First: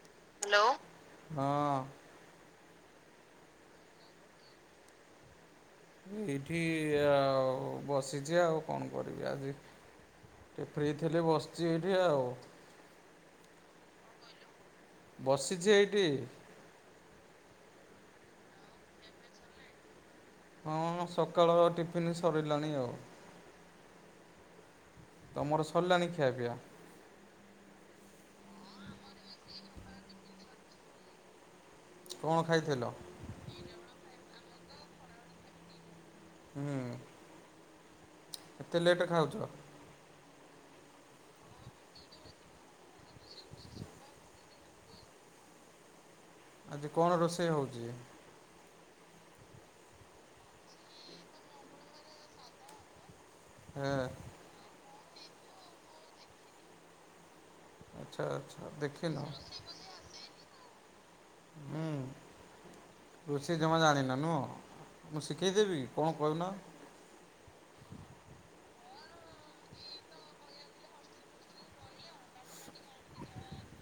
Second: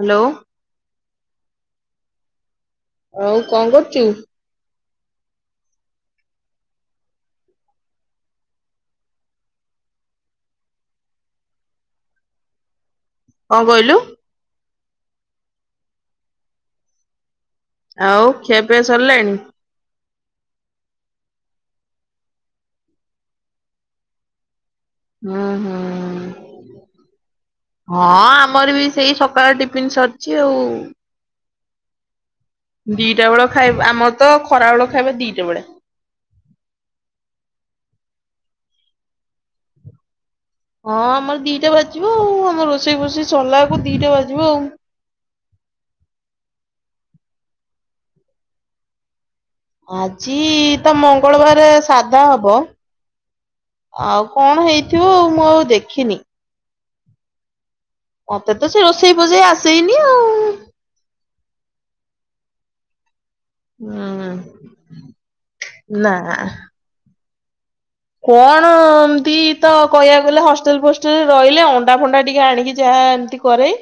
Hello. Hello. ହଁ। ଆଉ କଁ କରୁଚୁ? ଏଇଠି ଆଉ ବସିଚି ଆଉ କଣ କରିବି ଆଜି ଏ ଫ୍ରି ଥିଲି ବସିଚି ଏଇଠି ଆଉ। କଁ କଇଲୁ? ବସିଚି ହେଇଟି। ଆଉ ଖିଆ ପିଆ ସରଲାଣି? ହଁ ସକାଳ ଟିଫିନ୍ ସରିଲାଣି ଆଉ। ହୁଁ ତମର ସରିଲାଣି ହୁଁ। ଖିଆପିଆ ହଁ ଆମର ବି ସେଇ ସକାଳ ଟିପିନ୍ ସରଚି ଆଉ। କଣ ଖାଇଥିଲ ଦିଟା ବେଳ ଖାଇବ୍ ଆମର ତ ଖରା ବେଳ ଖାଇବା ଦିଟା ବେଳେ। ହୁଁ। ଏତେ ଲେଟ୍ ରେ ଖାଉଚ। ହଁ ଆମର ଦିଟା ବାଜିବ ଆଉ ଆମର ରୋଷେଇ ଫୋଷେଇ ସରଲା କୁ ଦିଟା ବାଜିବ ଆଉ। ଆଜି କଣ ରୋଷେଇ ହଉଚି? ଆଜି ତ ମଙ୍ଗଳବାରେ ସାଧା ହବ। ହେ ଆଉ କଣ ହେଇଥିବ ଆଉ ମୁଁ ଆଉ ଦେଖିନି। ଆଚ୍ଛା ମତେ ଆଚ୍ଛା ତ ସେ ଦେଖିନ ରୋଷେଇ ପୋସେଇ ଆସେଇନି ଆଉ। ହୁଁ ରୋଷେଇ ଜମା ହୁଁ ଜାଣିନ ନୁହଁ ମୁଁ ଶିକେଇ ଦେବି କଣ ନା। କହୁନ। କଣ ଏମତି ତ କହିଆକୁ ଗଲେ ହଷ୍ଟେଲ୍ ଫୋଷ୍ଟେଲ୍ ରହିଲେ ଅଣ୍ଡା ଫଣ୍ଡା ଟିକେ ଆଣିକି ଯାହା ଆ ଏମିତି କରେଇ।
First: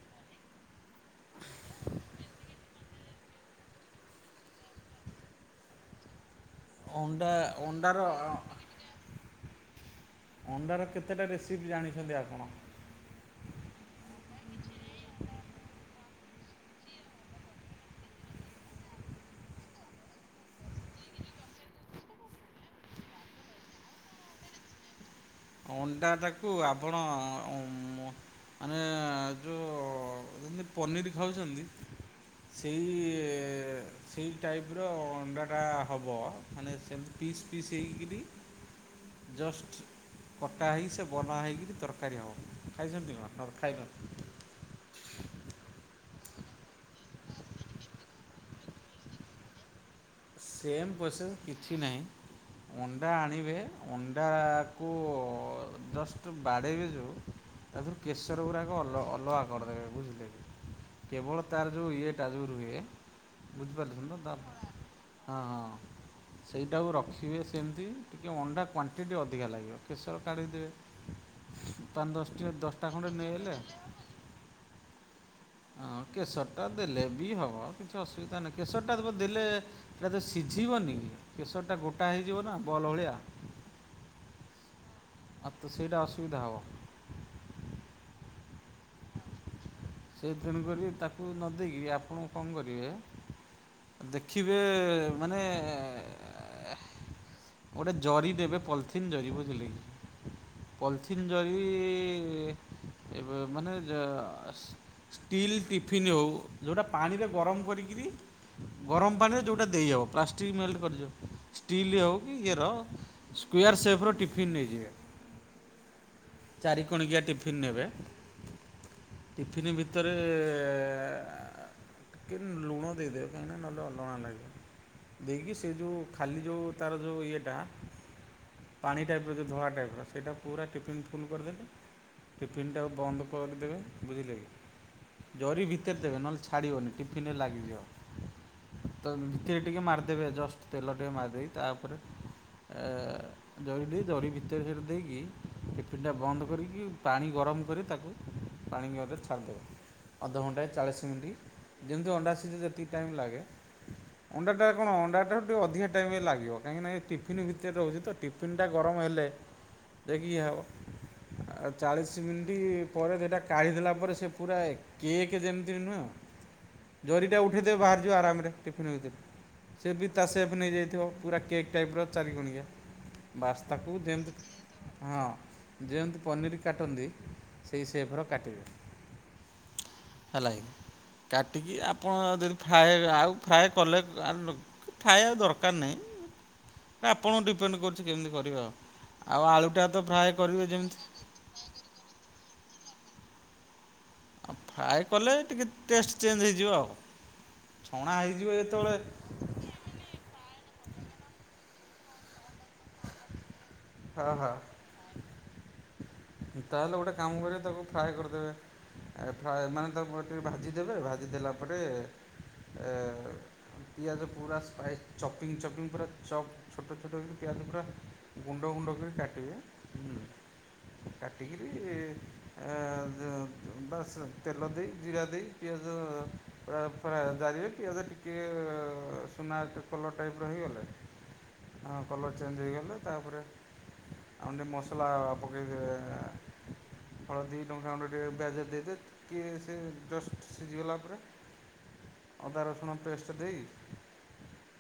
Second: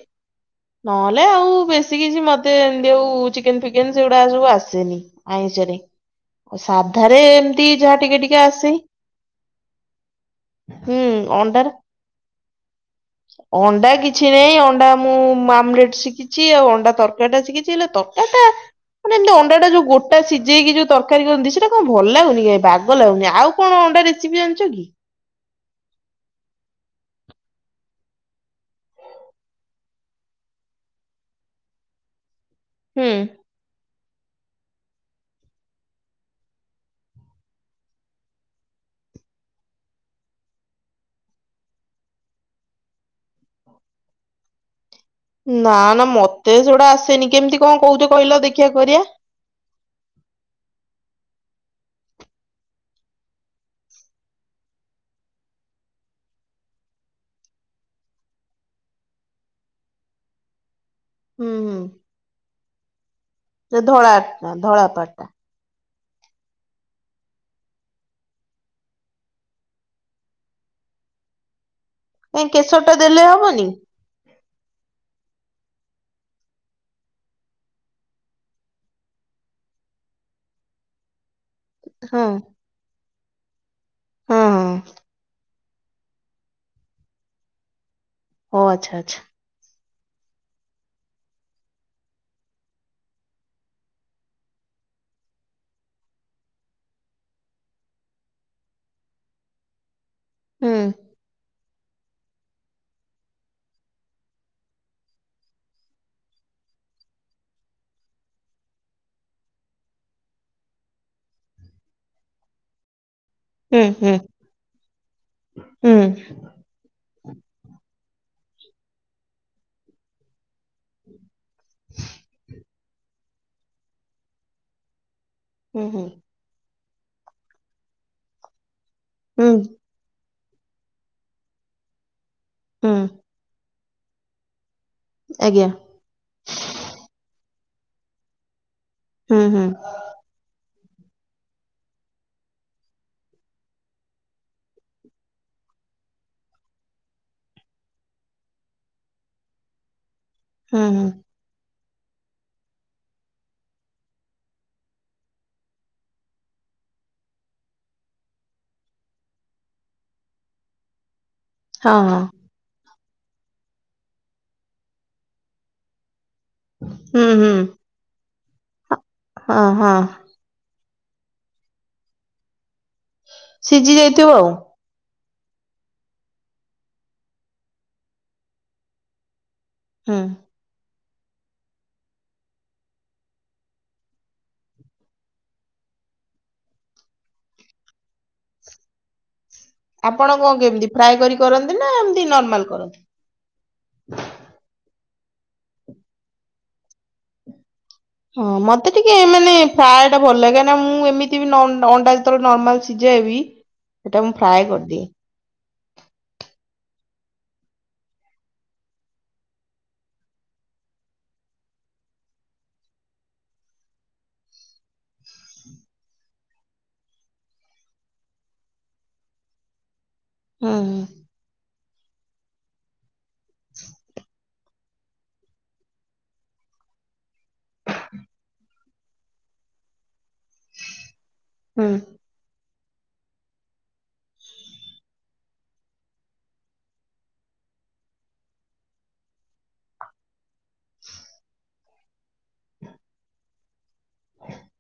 ନହେଲେ ଆଉ ବେଶୀ କିଛି ମତେ ଏମିତି ଅଉ ଚିକେନ୍ ଫିକେନ୍ ସେଉଡ଼ା ସବୁ ଆସେନି। ଚାରେ ଆଉ ସାଧାରେ ଅଣ୍ଡା ଏମତି ଅଣ୍ଡାର ଯାହା ଟିକେ ଟିକେ ଆସେଇ। ଅଣ୍ଡାର କେତେଟା ରେସିପି ଜାଣିଛନ୍ତି ଆପଣ? ଅଣ୍ଡା କିଛି ନାଇଁ ଅଣ୍ଡା ମୁଁ ମାମ୍ ମ୍ଲେଟ୍ ଶିକିଚି ଆଉ ଅଣ୍ଡା ତରକାରୀଟା ଶିକିଚି ହେଲେ ତରକାରୀଟା ମାନେ ଏମିତି ଅଣ୍ଡାଟା ଯୋଉ ଗୋଟା ସିଜେଇକି ଯୋଉ ତରକାରୀ କରନ୍ତି ସେଟା କଁ ଭଲ ଲାଗୁନି କାଇଁ ବାଗ ଲାଗୁନି ଆଉ କଣ ଅଟା ରେସିପି ଜଣିଚ କି? ଅଣ୍ଡା ତାକୁ ଆପଣ ଅ ମ ଆମେ ଯୋଉ ଯେମିତି ପନିର୍ ଖାଉଛନ୍ତି ସେଇ ହୁଁ। ସେଇ ଟାଇପ୍ ର ଅଣ୍ଡାଟା ହବ ମାନେ ସେମିତି ପିସ୍ ପିସ୍ ହେଇକିରି ଜଷ୍ଟ୍ କଟା ହେଇ ସେ ବନା ହେଇକିରି ତରକାରୀ ହବ। ଖାଇଛନ୍ତି ମା ହଁ ନହେଲେ ଖାଇନଥିବେ। ନାଁ ନାଁ ମତେ ସେଉଡ଼ା ଆସେନି କେମତି କଁ କୋହୁଚ କହିଲ ଦେଖିଆ କରିଆ। ସେମ୍ ପୋସେସ୍ କିଛି ନାହିଁ। ଅଣ୍ଡା ଆଣିବେ ଅଣ୍ଡାକୁ ଜଷ୍ଟ୍ ବାଡ଼େଇବେ ଯୋଉ ତାଧୁରୁ କେଶର ଗୁୁରାକ ଅଲ ଅଲଗା କରିଦେବେ ଦେବେ ବୁଝିଲେ କି? କେବଳ ହୁଁ ତାର ହୁଁ। ଯୋଉ ଇଏଟା ଯୋଉ ରୁହେ ସେ ବୁଝିପାରଲେ ଧଳା ହେନ ଦା ଟା ଧଳା ପାଟ ଟା ହଁ। ସେଇଟାକୁ ରଖିବେ ସେମତି ଟିକେ ଅଣ୍ଡା କ୍ଵାଣ୍ଟିଟି ଅଧିକା ଲାଗିବ କେଶର କାଢ଼ିଦେବେ। ପାଁ କାଇଁ ଦଶଟି କେଶର ଦଶଟା ଟା ଖଣ୍ଡେ ଦେଲେ ନେଇ ଆଇଲେ ହବନି ହଁ। କେଶରଟା ଦେଲେ ବି ହବ କିଛି ଅସୁବିଧା ନାହିଁ କେଶରଟା ତ ପ ଦେଲେ ସେଟା ତ ସିଝିବନି। କେଶରଟା ଗୋଟା ହଁ ହେଯ ନାଁ ବଲ୍ ଭଳିଆ। ହଁ ହଁ। ଆ ତୁ ସେଇଟା ଅସୁବିଧା ହବ। ଓ ଆଚ୍ଛା ଆଚ୍ଛା। ସେ ତେଣୁ କରି ତାକୁ ନ ଦେଇକି ଆପଣୁ କଁ କରିବେ ଦେଖିବେ ମାନେ ହେ ଗୋଟେ ଜରି ଦେବେ ପଲିଥିନ୍ ଜରି ବୁଝିଲେ କି ହୁଁ ପଲିଥନ୍ ଜରି ଏବେ ମାନେ ଜ ଷ୍ଟିଲ୍ ଟିଫିନ୍ ହେଉ ଯେଉଁଟା ପାଣିରେ ଗରମ କରିକରି ଗରମ ପାଣିରେ ଯଉଟା ଦେଇହବ ପ୍ଲାଷ୍ଟିକ ମେଲ୍ଟ କରିିବ ଷ୍ଟିଲ ହଉ କି ଇଏର ସ୍କୟାର ହୁଁ ସେପ ହୁଁ ର ଟିଫିନ୍ ନେଇଯିବେ ହୁଁ ଚାରି କଣିକିଆ ଟିଫିନ୍ ନେବେ ଫିନି ଭିତରେ ଟିକେ ଲୁଣ ଦେଇଦେବ କାହିଁକି ନା ନହେଲେ ଅଲଣା ଲାଗିବ ଦେଇକି ସେ ହୁଁ ଯେଉଁ ହୁଁ ଖାଲି ଯେଉଁ ତାର ଯେଉଁ ଇଏଟା ପାଣି ଟାଇପ ର ଯେଉଁ ହୁଁ ଧଳା ଟାଇପ ସେଇଟା ପୁରା ଟିଫିନ୍ ଫୁଲ୍ କରିଦେଲି ଟିଫିନ୍ ଟା ହୁଁ। ବନ୍ଦ କରିଦେବେ ବୁଝିଲେ କି ଜରି ଆଜ୍ଞା ଭିତରେ ଦେବେ ନହେଲେ ଛାଡିବନି ଟିଫିନ ରେ ଲାଗି ଯିବ ତ ହୁଁ ଭିତରେ ହୁଁ ଟିକେ ମାରିଦେବେ ଜଷ୍ଟ ତେଲ ଟିକେ ମାରିଦେ ତାପରେ ଏ ଜରି ଦେଇ ଜରି ଭିତରେ ସେଟା ଦେଇକି ତି ଫିନ ଟା ବନ୍ଦ କରିକି ପାଣି ଗରମ ଗରମ କରି ତାକୁ ପାଣିଇ ଏ ରେ ଛାଡ଼ିଦେବା ଅଧଘଣ୍ଟାଏ ହୁଁ ଚାଳିଶ ହୁଁ ମିନିଟ୍ ଯେମିତି ଅଣ୍ଡା ସିଜିରେ ଯେତିକି ଟାଇମ୍ ଲାଗେ ଅଣ୍ଡା ଟା କଣ ଅଣ୍ଡା ଟା ଟିକ ଅଧିକ ଟାଇମ ରେ ଲାଗିବ କାହିଁକିନା ଏ ଟିଫିନ ଭିତରେ ରହୁଛି ଟିଫନ୍ ଟା ଗରମ ହେ ଦେ ଦେଖି ହେବ। ଆଉ ହଁ ହଁ ଚାଳିଶ ମିନିଟ୍ ପରେ ସେଟା କାଢିଦେଲା ପରେ ସେ ପୁରା କେକ୍ ଯେମିତି ନୁହେଁ ହୁଁ ଜରିଟା ହୁଁ ଉଠେଇଦେବେ ବାହାରିଯିବ ଆରାମରେ ଫିଉ ହଁ ହଁ। ସେ ବି ତା ସେପ ନେଇଯାଇଥିବ ପୁରା କେକ୍ ଟାଇପ୍ ଚାରି କଣିକଆ ସିଝି ବାସ୍ତାକୁ ଯାଇଥିବ ଯେମିତି ଆଉ ହଁ ଯେମିତି ପନିର କାଟନ୍ତି ସେହି ସେପ ର କାଟିବେ ହୁଁ ହେଲାକି କାଟିକି ଆପଣ ଯଦି ଫ୍ରାଏ ଆଉ ଫ୍ରାଏ କଲେ ଖାଇବା ଦରକାର ନାହିଁ ଆପଣଙ୍କୁ ଡିପେଣ୍ଡ କରୁଛି କେମିତି କରିବା ଆପଣ କଣ କେମତି ଫ୍ରାଏ କରି କରନ୍ତି ନା ଏମତି ନର୍ମାଲ କରନ୍ତି? ଆଉ ଫ୍ରାଏ କଲେ ଟିକେ ଟେଷ୍ଟ ଚେଞ୍ଜ ହେଇଯିବ ଆଉ ଛଣା ହେଇଯିବ ହଁ ମତେ ଟିକେ ଯେତେବେଳେ ମାନେ ପ୍ରାୟ ଟା ଭଲ ଲାଗନି ନାଁ ମୁଁ ଏମିତି ବି ନଅ ଅଣ୍ଡା ଯେତେବେଳେ ନର୍ମାଲ ସିଝେଇବି ସେଟା ମୁଁ ହଁ ହଁ ଫ୍ରାଏ କରିଦିଏ। ତାହେଲେ ଗୋଟେ କାମ କରିବ ତାକୁ ଫ୍ରାଏ କରିଦେବେ ଫ୍ରାଏ ମାନେ ତାକୁ ଟିକେ ଭାଜିଦେବେ ଭାଜି ଦେଲା ପରେ ଏ ପିଆଜ ପୁରା ସ୍ପାଇସ୍ ଚପିଙ୍ଗ ଚପିଙ୍ଗ ପୁରା ଚପ୍ ଛୋଟ ଛୋଟ ପିଆଜ ପୁରା ଗୁଣ୍ଡ ଗୁଣ୍ଡ କରି କାଟିବେ ହୁଁ କାଟିକିରି ଆ ବସ ତେଲ ଦେଇ ଜିରା ଦେଇ ପିଆଜ ଜାରିବେ ପିଆଜ ଟିକେ ସୁନା କଲର ଟାଇପ ର ହେଇଗଲେ ହୁଁ ହଁ କଲର୍ ଚେଞ୍ଜ ହେଇ ତାପରେ ଆଉଣ୍ଡ ମସଲା ପକେଇ ଦେବେ ହଳଦୀ ଲଙ୍କା ଗୁଣ୍ଡ ଟିକେ ପିଆଜ ଦେଇଦେବ ଟିକେ ସେ ଜଷ୍ଟ ସିଝିଗଲା ପରେ ଅଦା ରସୁଣ ପେଷ୍ଟ ଦେଇ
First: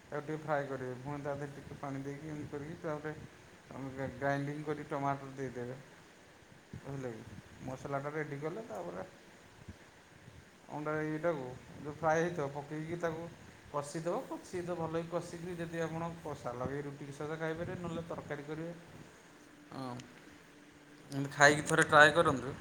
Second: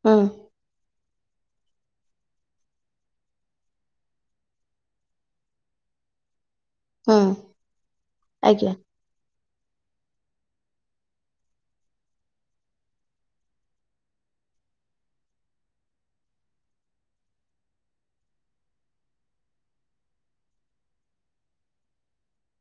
ହୁଁ ଆଉ ଟିକେ ଫ୍ରାଏ କରିବେ ପୁଣି ତା ଧୀଅରେ ପାଣି ଦେଇକି ଏମିତି କରିକି ତାପରେ ଗ୍ରା ଗ୍ରାଇଣ୍ଡିଙ୍ଗ କରି ଟମାଟର ଦେଇଦେବେ ବୁଝିଲେ ହୁଁ କି ମସଲାଟା ରେଡି କଲେ ଆଜ୍ଞା। ତାପରେ ଅଣ୍ଡା ଇଟାକୁ ଯଉ ଫ୍ରାଏ ହେଇଥିବ ପକେଇକି ତାକୁ କଷିଦବ କଷି ତ ଭଲ ବିି କଷିକି ଯଦି ଆପଣ କସା ଲଗେଇକି ରୁଟି ସଜା ଖାଇପାରିବେ ନ ହେଲେ ତରକାରୀ କରିବେ ଅ ଏମିତି ଖାଇକି ଥରେ ଟ୍ରାଏ କରନ୍ତୁ।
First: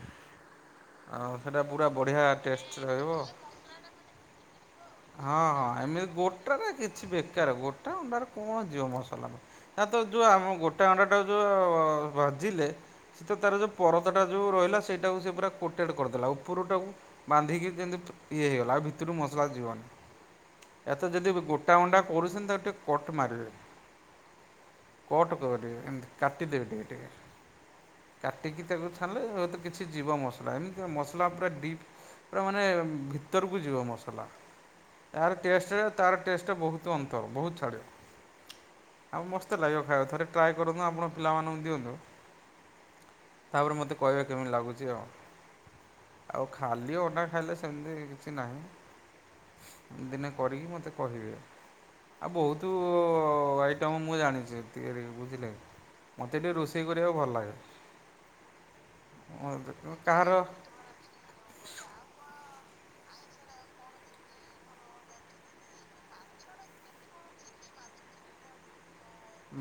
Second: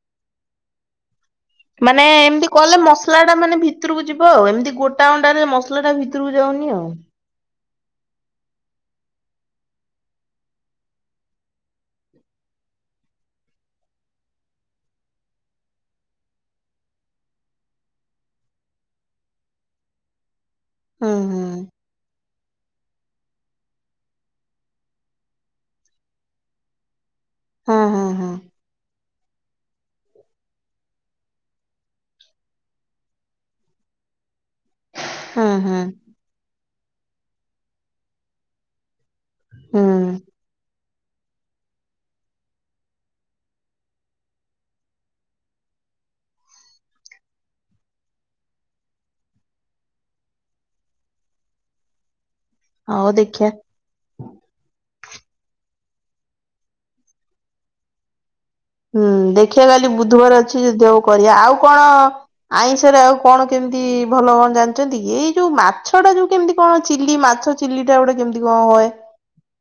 ଆଉ ସେଇଟା ପୁରା ମାନେ ବଢ଼ିଆ ଏମତି ଟେଷ୍ଟ କଲେ ରହିବ। ମସଲା ଟା ମାନେ ଭିତରକୁ ଯିବ ଆଉ ଏମିତି ଗୋଟା ହଁ ଅଣ୍ଡାରେ ହଁ ମସଲା ଟା ଭିତ ଏମିତି ଗୋଟାରେ କିଛି ବେକାର ଗୋଟା ଅଣ୍ଡାରେ କଣ ଯିବ ମସଲା ମ ତା ତ ଯୋଉ ଆମ ଗୋଟେ ଅଣ୍ଡାଟା ଯୋଉ ଭାଜିଲେ ସେ ତ ତାର ଯୋଉ ପରଦାଟା ଯୋଉ ରହିଲା ସେଇଟାକୁ ସେ ପୁରା କୋଟେଡ କରିଦେଲା ଉପରୁଟାକୁ ବାନ୍ଧିକି କେମିତି ଇଏ ହେଇଗଲା ଆଉ ଭିତରୁ ମସଲା ଯିବନି। ଏ ତ ହୁଁ ଯଦି ହୁଁ ଗୋଟା ଅଣ୍ଡା କରୁଛନ୍ତି ତାକୁ ଟିକେ କଟ ମାରିବେ। କଟ କରିବେ ଏମିତି କାଟିଦେବି ଟିକେ ହଁ ହଁ ଟିକେ ହଁ କାଟିକି ତାକୁ ଛାଡ଼ିଲେ ହୁଏତ କିଛି ଯିବ ମସଲା ଏମିତି ମସଲା ପୁରା ଡିପ୍ ପୁରା ମାନେ ଭିତରକୁ ଯିବ ମସଲା। ତାର ହଁ ଟେଷ୍ଟ ହଁ ଟା ତାର ଟେଷ୍ଟ ବହୁତ ଅନ୍ତର ବହୁତ ଛାଡେ। ଆଉ ମସ୍ତ ଲାଗିବ ହୁଁ ଖାଇବା ଥରେ ଟ୍ରାଏ କରନ୍ତୁ ଆପଣ ପିଲାମାନଙ୍କୁ ଦିଅନ୍ତୁ। ତାପରେ ମୋତେ କହିବା କେମିତି ଲାଗୁଛି ଆଉ। ଆଉ ଖାଲି ଅଣ୍ଡା ଖାଇଲେ ସେମିତି କିଛି ନାହିଁ। ଦିନେ କରିକି ମତେ କହିବେ ଆଉ ବହୁତୁ ହଉ ଦେଖିଆ ଆଇ ମୁଁ ଜାଣିଛି ତିଆରି ବୁଝିଲେ ମତେ ଟିକେ ରୋଷେଇ କରିବାକୁ ଭଲ ଲାଗେ। ହୁଁ ଦେଖିବା କାଲି ବୁଧବାର କାହାର ଅଛି ଯଦି ହବ୍ କରିବା ଆଉ କଣ ଆଇଁଷରେ ଆଉ କଣ କେମିତି ଭଲ କଣ ଜାଣିଛନ୍ତି ଏଇ ଯୋଉ ମାଛ ଟା ଯୋଉ କେମିତି କଣ ଚିଲି ମାଛ କ ଚିଲି ଟା ଗୋଟେ କେମିତି କ ହୁଏ।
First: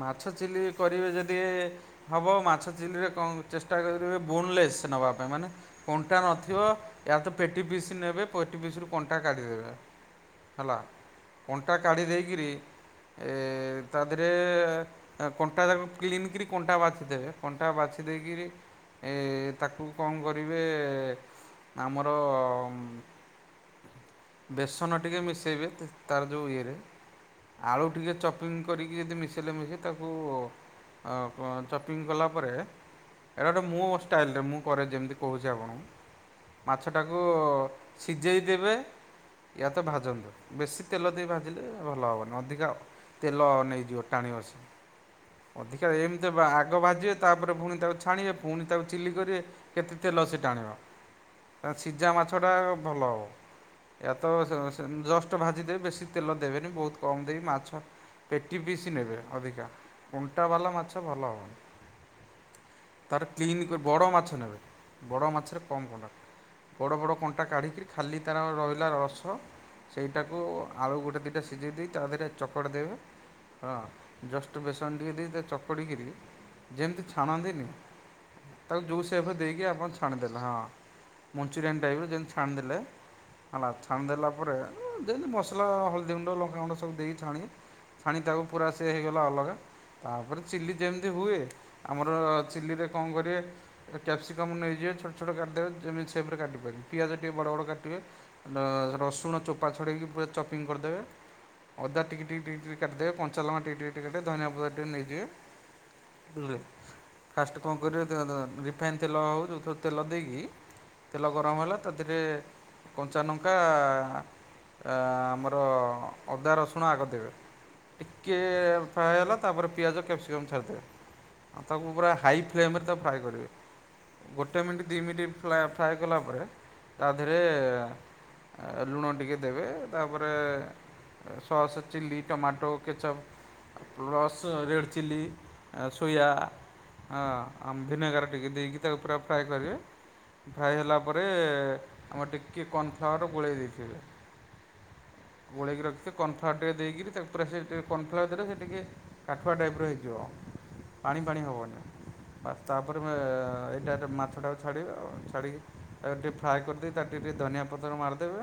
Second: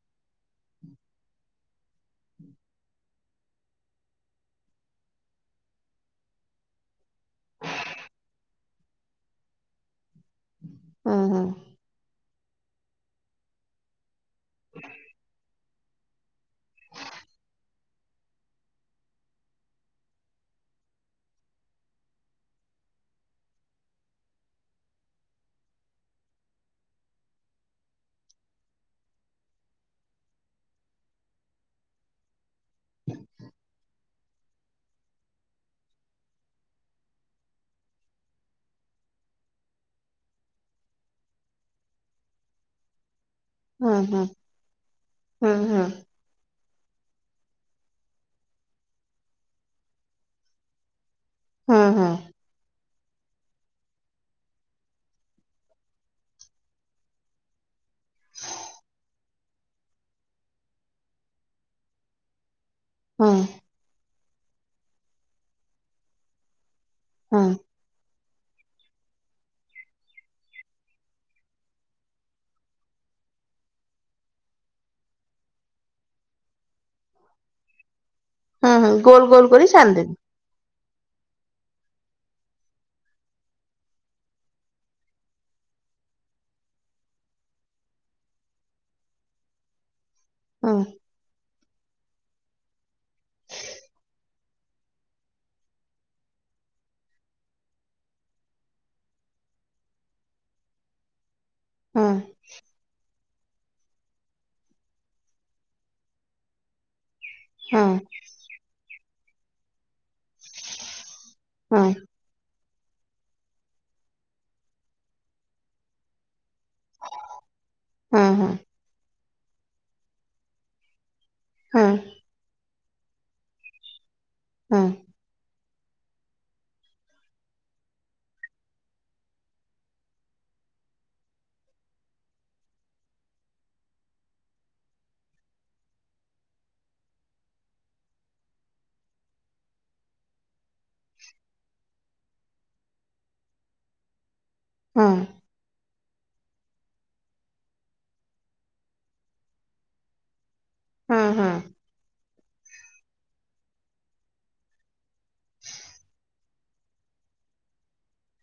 ମାଛ ଚିଲି କରିବେ ଯଦି ହବ ମାଛ ଚିଲିରେ କଣ ଚେଷ୍ଟା କରିବେ ବୋନଲେସ୍ ନେବା ପାଇଁ ମାନେ କଣ୍ଟା ନଥିବ ୟାର ତ ପେଟି ପିସ୍ ନେବେ ପେଟି ପିସ୍ ରୁ କଣ୍ଟା କାଢିଦେବେ। ହେଲା ହୁଁ ହୁଁ କଣ୍ଟା କାଢ଼ି ଦେଇକିରି ଏ ତା ଧିରେ ଏ କଣ୍ଟା ଯାକ କ୍ଲିନକିରି କଣ୍ଟା ବାଛି ଦେବେ କଣ୍ଟା ବାଛି ଦେଇକିରି ଏ ତାକୁ କଣ କରିବେ ଆମର ବେସନ ଟିକେ ମିଶାଇବେ ତା ତାର ଯୋଉ ଇଏରେ। ଆଳୁ ଟିକେ ଚପିଙ୍ଗ କରିକି ଯଦି ମିସ୍ ଇଲେ ବି ତାକୁ ଆ ବ ଚପିଙ୍ଗ କଲା ପରେ ଏଇଟା ଗୋଟେ ମୋ ଷ୍ଟାଇଲରେ ମୁଁ କରେ ଯେମିତି କହୁଛି ଆପଣଙ୍କୁ। ମାଛଟାକୁ ଉ ସିଝେଇ ଦେବେ। ୟା ତ ଭାଜନ୍ତୁ ବେଶି ତେଲ ଦେଇ ଭାଜିଲେ ଭଲ ହବନି ଅଧିକା ଆଉ। ତେଲ ନେଇଯିବ ହୁଁ ଟାଣିବସି ହୁଁ ଅଧିକା ଏମିତି ବାହା ଆଗ ଭାଜିବେ ତାପରେ ପୁଣି ତାକୁ ଛାଣିବେ ପୁଣି ତାକୁ ଚିଲି କରିବେ କେତେ ତେଲ ସିଏ ଟାଣିବ। ହୁଁ ହୁଁ ସିଝା ମାଛ ଟା ଭଲ ହବ। ଏୟ ତ ସ ସ ଜଷ୍ଟ ଭାଜିଦବେ ବେଶୀ ତେଲ ଦେବେନି ବହୁତ କମ ଦେଇକି ମାଛ ପେଟି ପିସ୍ ନେବେ ଅଧିକା ଉଣ୍ଟା ବାଲା ମାଛ ଭଲ ହବନି। ତାର ହୁଁ ହୁଁ ହୁଁ କ୍ଲିନ୍ କି ବଡ଼ ମାଛ ନେବେ ବଡ଼ ମାଛରେ କମ୍ କଣ୍ଟା। ବଡ଼ ବଡ଼ କଣ୍ଟା ହୁଁ କାଢିକି ଖାଲି ତାର ରହିଲା ରସ ସେଇଟାକୁ ଆଳୁ ଗୋଟେ ଦିଇଟା ସିଝେଇ ଦେଇ ତା ଦେହରେ ଚକଟି ଦେବେ। ହଁ ଜଷ୍ଟ ବେସନ ଟିକେ ଦେଇଦେ ଚକଟିକିରି ଯେମିତି ଛାଣନ୍ତିନି ହୁଁ ତାକୁ ହୁଁ ଯୋଉ ଗୋଲ ସେଫ୍ ଗୋଲ ଦେଇକି କରି ଆପଣ ଛାଣିଦେବି ଛାଣିଦେଲେ ହଁ ମଞ୍ଚୁରିଆନ୍ ଟାଇପ ଯେମିତି ଛାଣିଦେଲେ ହେଲା ଛାଣିଦେଲା ପରେ ଯେମିତି ମସଲା ହଳଦୀ ଗୁଣ୍ଡ ଲଙ୍କାଗୁଣ୍ଡ ସବୁ ଦେଇ ଛାଣି ପୁଣି ତାକୁ ପୁରା ସେ ହେଇଗଲା ଅଲଗା ତା ପରେ ଚିଲି ହୁଁ ଯେମିତି ହୁଏ ଆମର ଚିଲିରେ କଣ କରିବେ କ୍ୟାପ୍ସିକମ୍ ନେଇଯିବେ ଛୋଟ ଛୋଟ କାଟିିଦେବେ ଯେମିତି ସେଫ୍ ରେ କାଟିପାରିବେ। ପିଆଜ ଟିକେ ବଡ଼ ବଡ଼ କାଟିବେ ର ରସୁଣ ଚୋପା ଛଡ଼େଇକି ପୁରା ଚପିଙ୍ଗ କରିଦେବେ। ଅଦା ହୁଁ ଟିକ୍ ଟିକ୍ ଟିକ୍ ଦେ କଞ୍ଚାଲଙ୍କା ଟିକେ ଟିକେ ଟିକେ ଧନିଆ ପତ୍ର ଟିକେ ନେଇ ଯିବେ ଫାଷ୍ଟ କଣ ହୁଁ କରିବେ ଧ ଧ ରିଫାଇନ ତେଲ ହଉ ଯୋଉଁ ତେଲ ଦେଇକି ତେଲ ଗରମ ହେଲା ହୁଁ ତାଧୀରେ କଞ୍ଚା ଲଙ୍କା ଆ ଆମର ଅଦା ରସୁଣ ଆଗ ଦେବେ। ହୁଁ ଟିକେ ହୁଁ ହୁଁ ଫ୍ରାଏ ହେଲା ତାପରେ ପିଆଜ କ୍ୟାପ୍ସିକମ୍ ଛାଡ଼ିଦେବେ। ଆଉ ତାକୁ ହୁଁ ପୁରା ହାଇ ଫ୍ଲେମ ରେ ତାକୁ ଫ୍ରାଏ କରିବେ ଗୋଟେ ହୁଁ ହୁଁ ମିନିଟ୍ ଦୁଇ ମିନିଟ୍ ଫ୍ରାଏ ସାଇ କଲା ପରେ ତା ଦେହେରେ ଲୁଣ ଟିକେ ଦେବେ ତାପରେ ସସ୍ ଚିଲି ଟମା ଟୋ କେଚପ ରସ ରେଡ଼ ଚିଲି ଆଉ ସୋୟା ହଁ ଆମ ଭିନେଗାର ଟିକେ ଦେଇକି ତାକୁ ପୁରା ଫ୍ରାଏ କରିବେ। ଫ୍ରାଏ ହେଲା ପରେ ଆମେ ଟିକେ କର୍ଣ୍ନଫ୍ଲାୱାର ଗୋଳେଇ ଦେଇଥିବେ। ଗୋଳେଇକି ରଖିଛି କର୍ନଫ୍ଲାୱାର ଦେଇକିରି ତାକୁ ସେ ଟିକେ କର୍ଣ୍ଫ୍ଲୱାର ଦେରେ ସେ ଟିକେ କାଠୁଆ ଟାଇପ୍ର ହେଇଯିବ। ପାଣି ହୁଁ ହୁଁ ପାାଣି ହବନି ତାପରେ ତ ଏଇଟାରେ ମାଛଟାକୁ ଛାଡ଼ିବ ଆଉ ଛାଡ଼ିକି ଆଉ ଟିକେ ଫ୍ରାଏ କରିଦେଇି ତାର ଟିକେ ଟିକେ ଧନିଆ ପତ୍ର ମିରିଦେବେ।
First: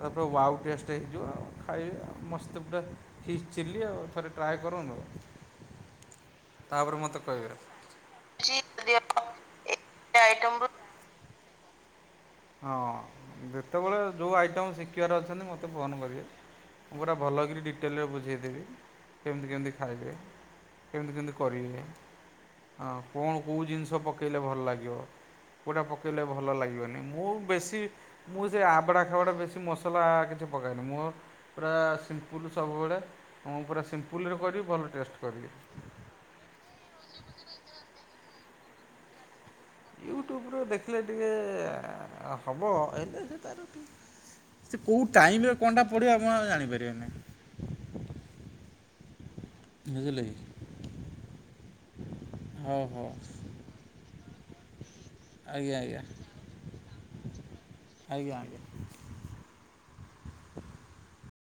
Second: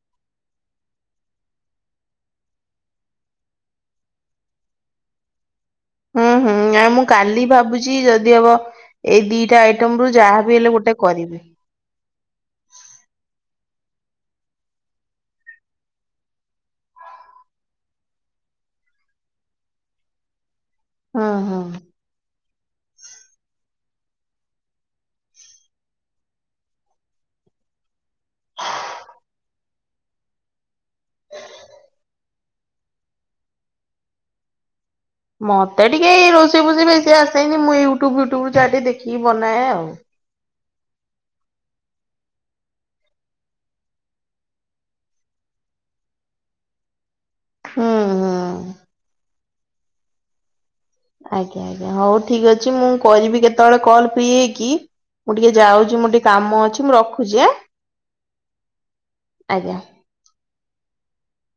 ତାପଉ ୱାଓ ଟେଷ୍ଟ ହେଇଯିବ ଆଉ ଖାଇବେ ଆଉ ମସ୍ତ ପୁରା। ଫିସ୍ ଚିଲ୍ଲି ଆଉ ଥରେ ଟ୍ରାଏ କରୁନ୍ତୁ। [inaudible] ହୁଁ ଆ ମୁଁ କାଲି ଭାବୁଛି ଯଦି ହବ ଏଇ ଦିଟା ଆଇଟମ ରୁ ଯାହାବି ଆଇଟମରୁ ହେଲେ ଗୋଟେ କରିବି। ହଁ ଯେତେବେଳେ ଯୋଉ ଆଇଟମ୍ ଶିଖିବାର ଅଛନ୍ତି ମୋତେ ଫୋନ କରିବେ। ମୁଁ ଗୋଟେ ଭଲକରି ଡିଟେଲରେ ବୁଝେଇଦେବି କେମିତି କେମିତି ଖାଇବେ? କେମିତି ହୁଁ କେମତି ହୁଁ କରିବେ? ହଁ କଣ କୋଉ ଜିନିଷ ପକେଇଲେ ଭଲ ଲାଗିବ କୋଉଟା ପକେଇଲେ ଭଲ ଲାଗିବନି? ମୁଁ ବେଶୀ ମୁଁ ସେ ଆବଡ଼ା ଖାବୁଡ଼ା ବେଶୀ ମସଲା କିଛି ପକାଏନି ମୁ ପୁରା ସିମ୍ପୁଲ ସବୁବେଳେ ମୁଁ ପୁରା ସିମ୍ପୁଲ୍ ରେ କରିବି ଭଲ। ଟେଷ୍ଟ କରିବି ମତେ ଟିକେ ଏ ରୋଷେଇ ଫୋସେଇ ବେଶି ଆସେନ ମୁଁ ୟୁଟ୍ୟୁବ ୟୁଟୁବୁ ଯାହା ଟିକେ ଦେଖିକି ବନା ନାଇ ଆଉ। ୟୁଟ୍ୟୁବ୍ରୁ ଦେଖିଲେ ଟିକେ ହବ [unintelligible] ସେ କୋଉ ଟାଇମ ରେ କଣ ଟା ପଡ଼େ ଆପଣ ଆଉ ଜାଣିପାରିବେନି। ହୁଁ ଉଁ। ବୁଝିଲେକି। ଆଜ୍ଞା ଆଜ୍ଞା ହଉ ଠିକ ଅଛି ହଉ ମୁଁ ହଉ କରିବି କେତେବେଳେ କଲ ଫ୍ରି ହେଇକି। ମୁଁ ଟିକେ ଯାଉଛି ଆଜ୍ଞା ଆଜ୍ଞା ମୋର ଟିକେ କାମ ଅଛି ମୁଁ ରଖୁଛି ଆଁ? ଆଜ୍ଞା ଆଜ୍ଞା ଆଜ୍ଞା।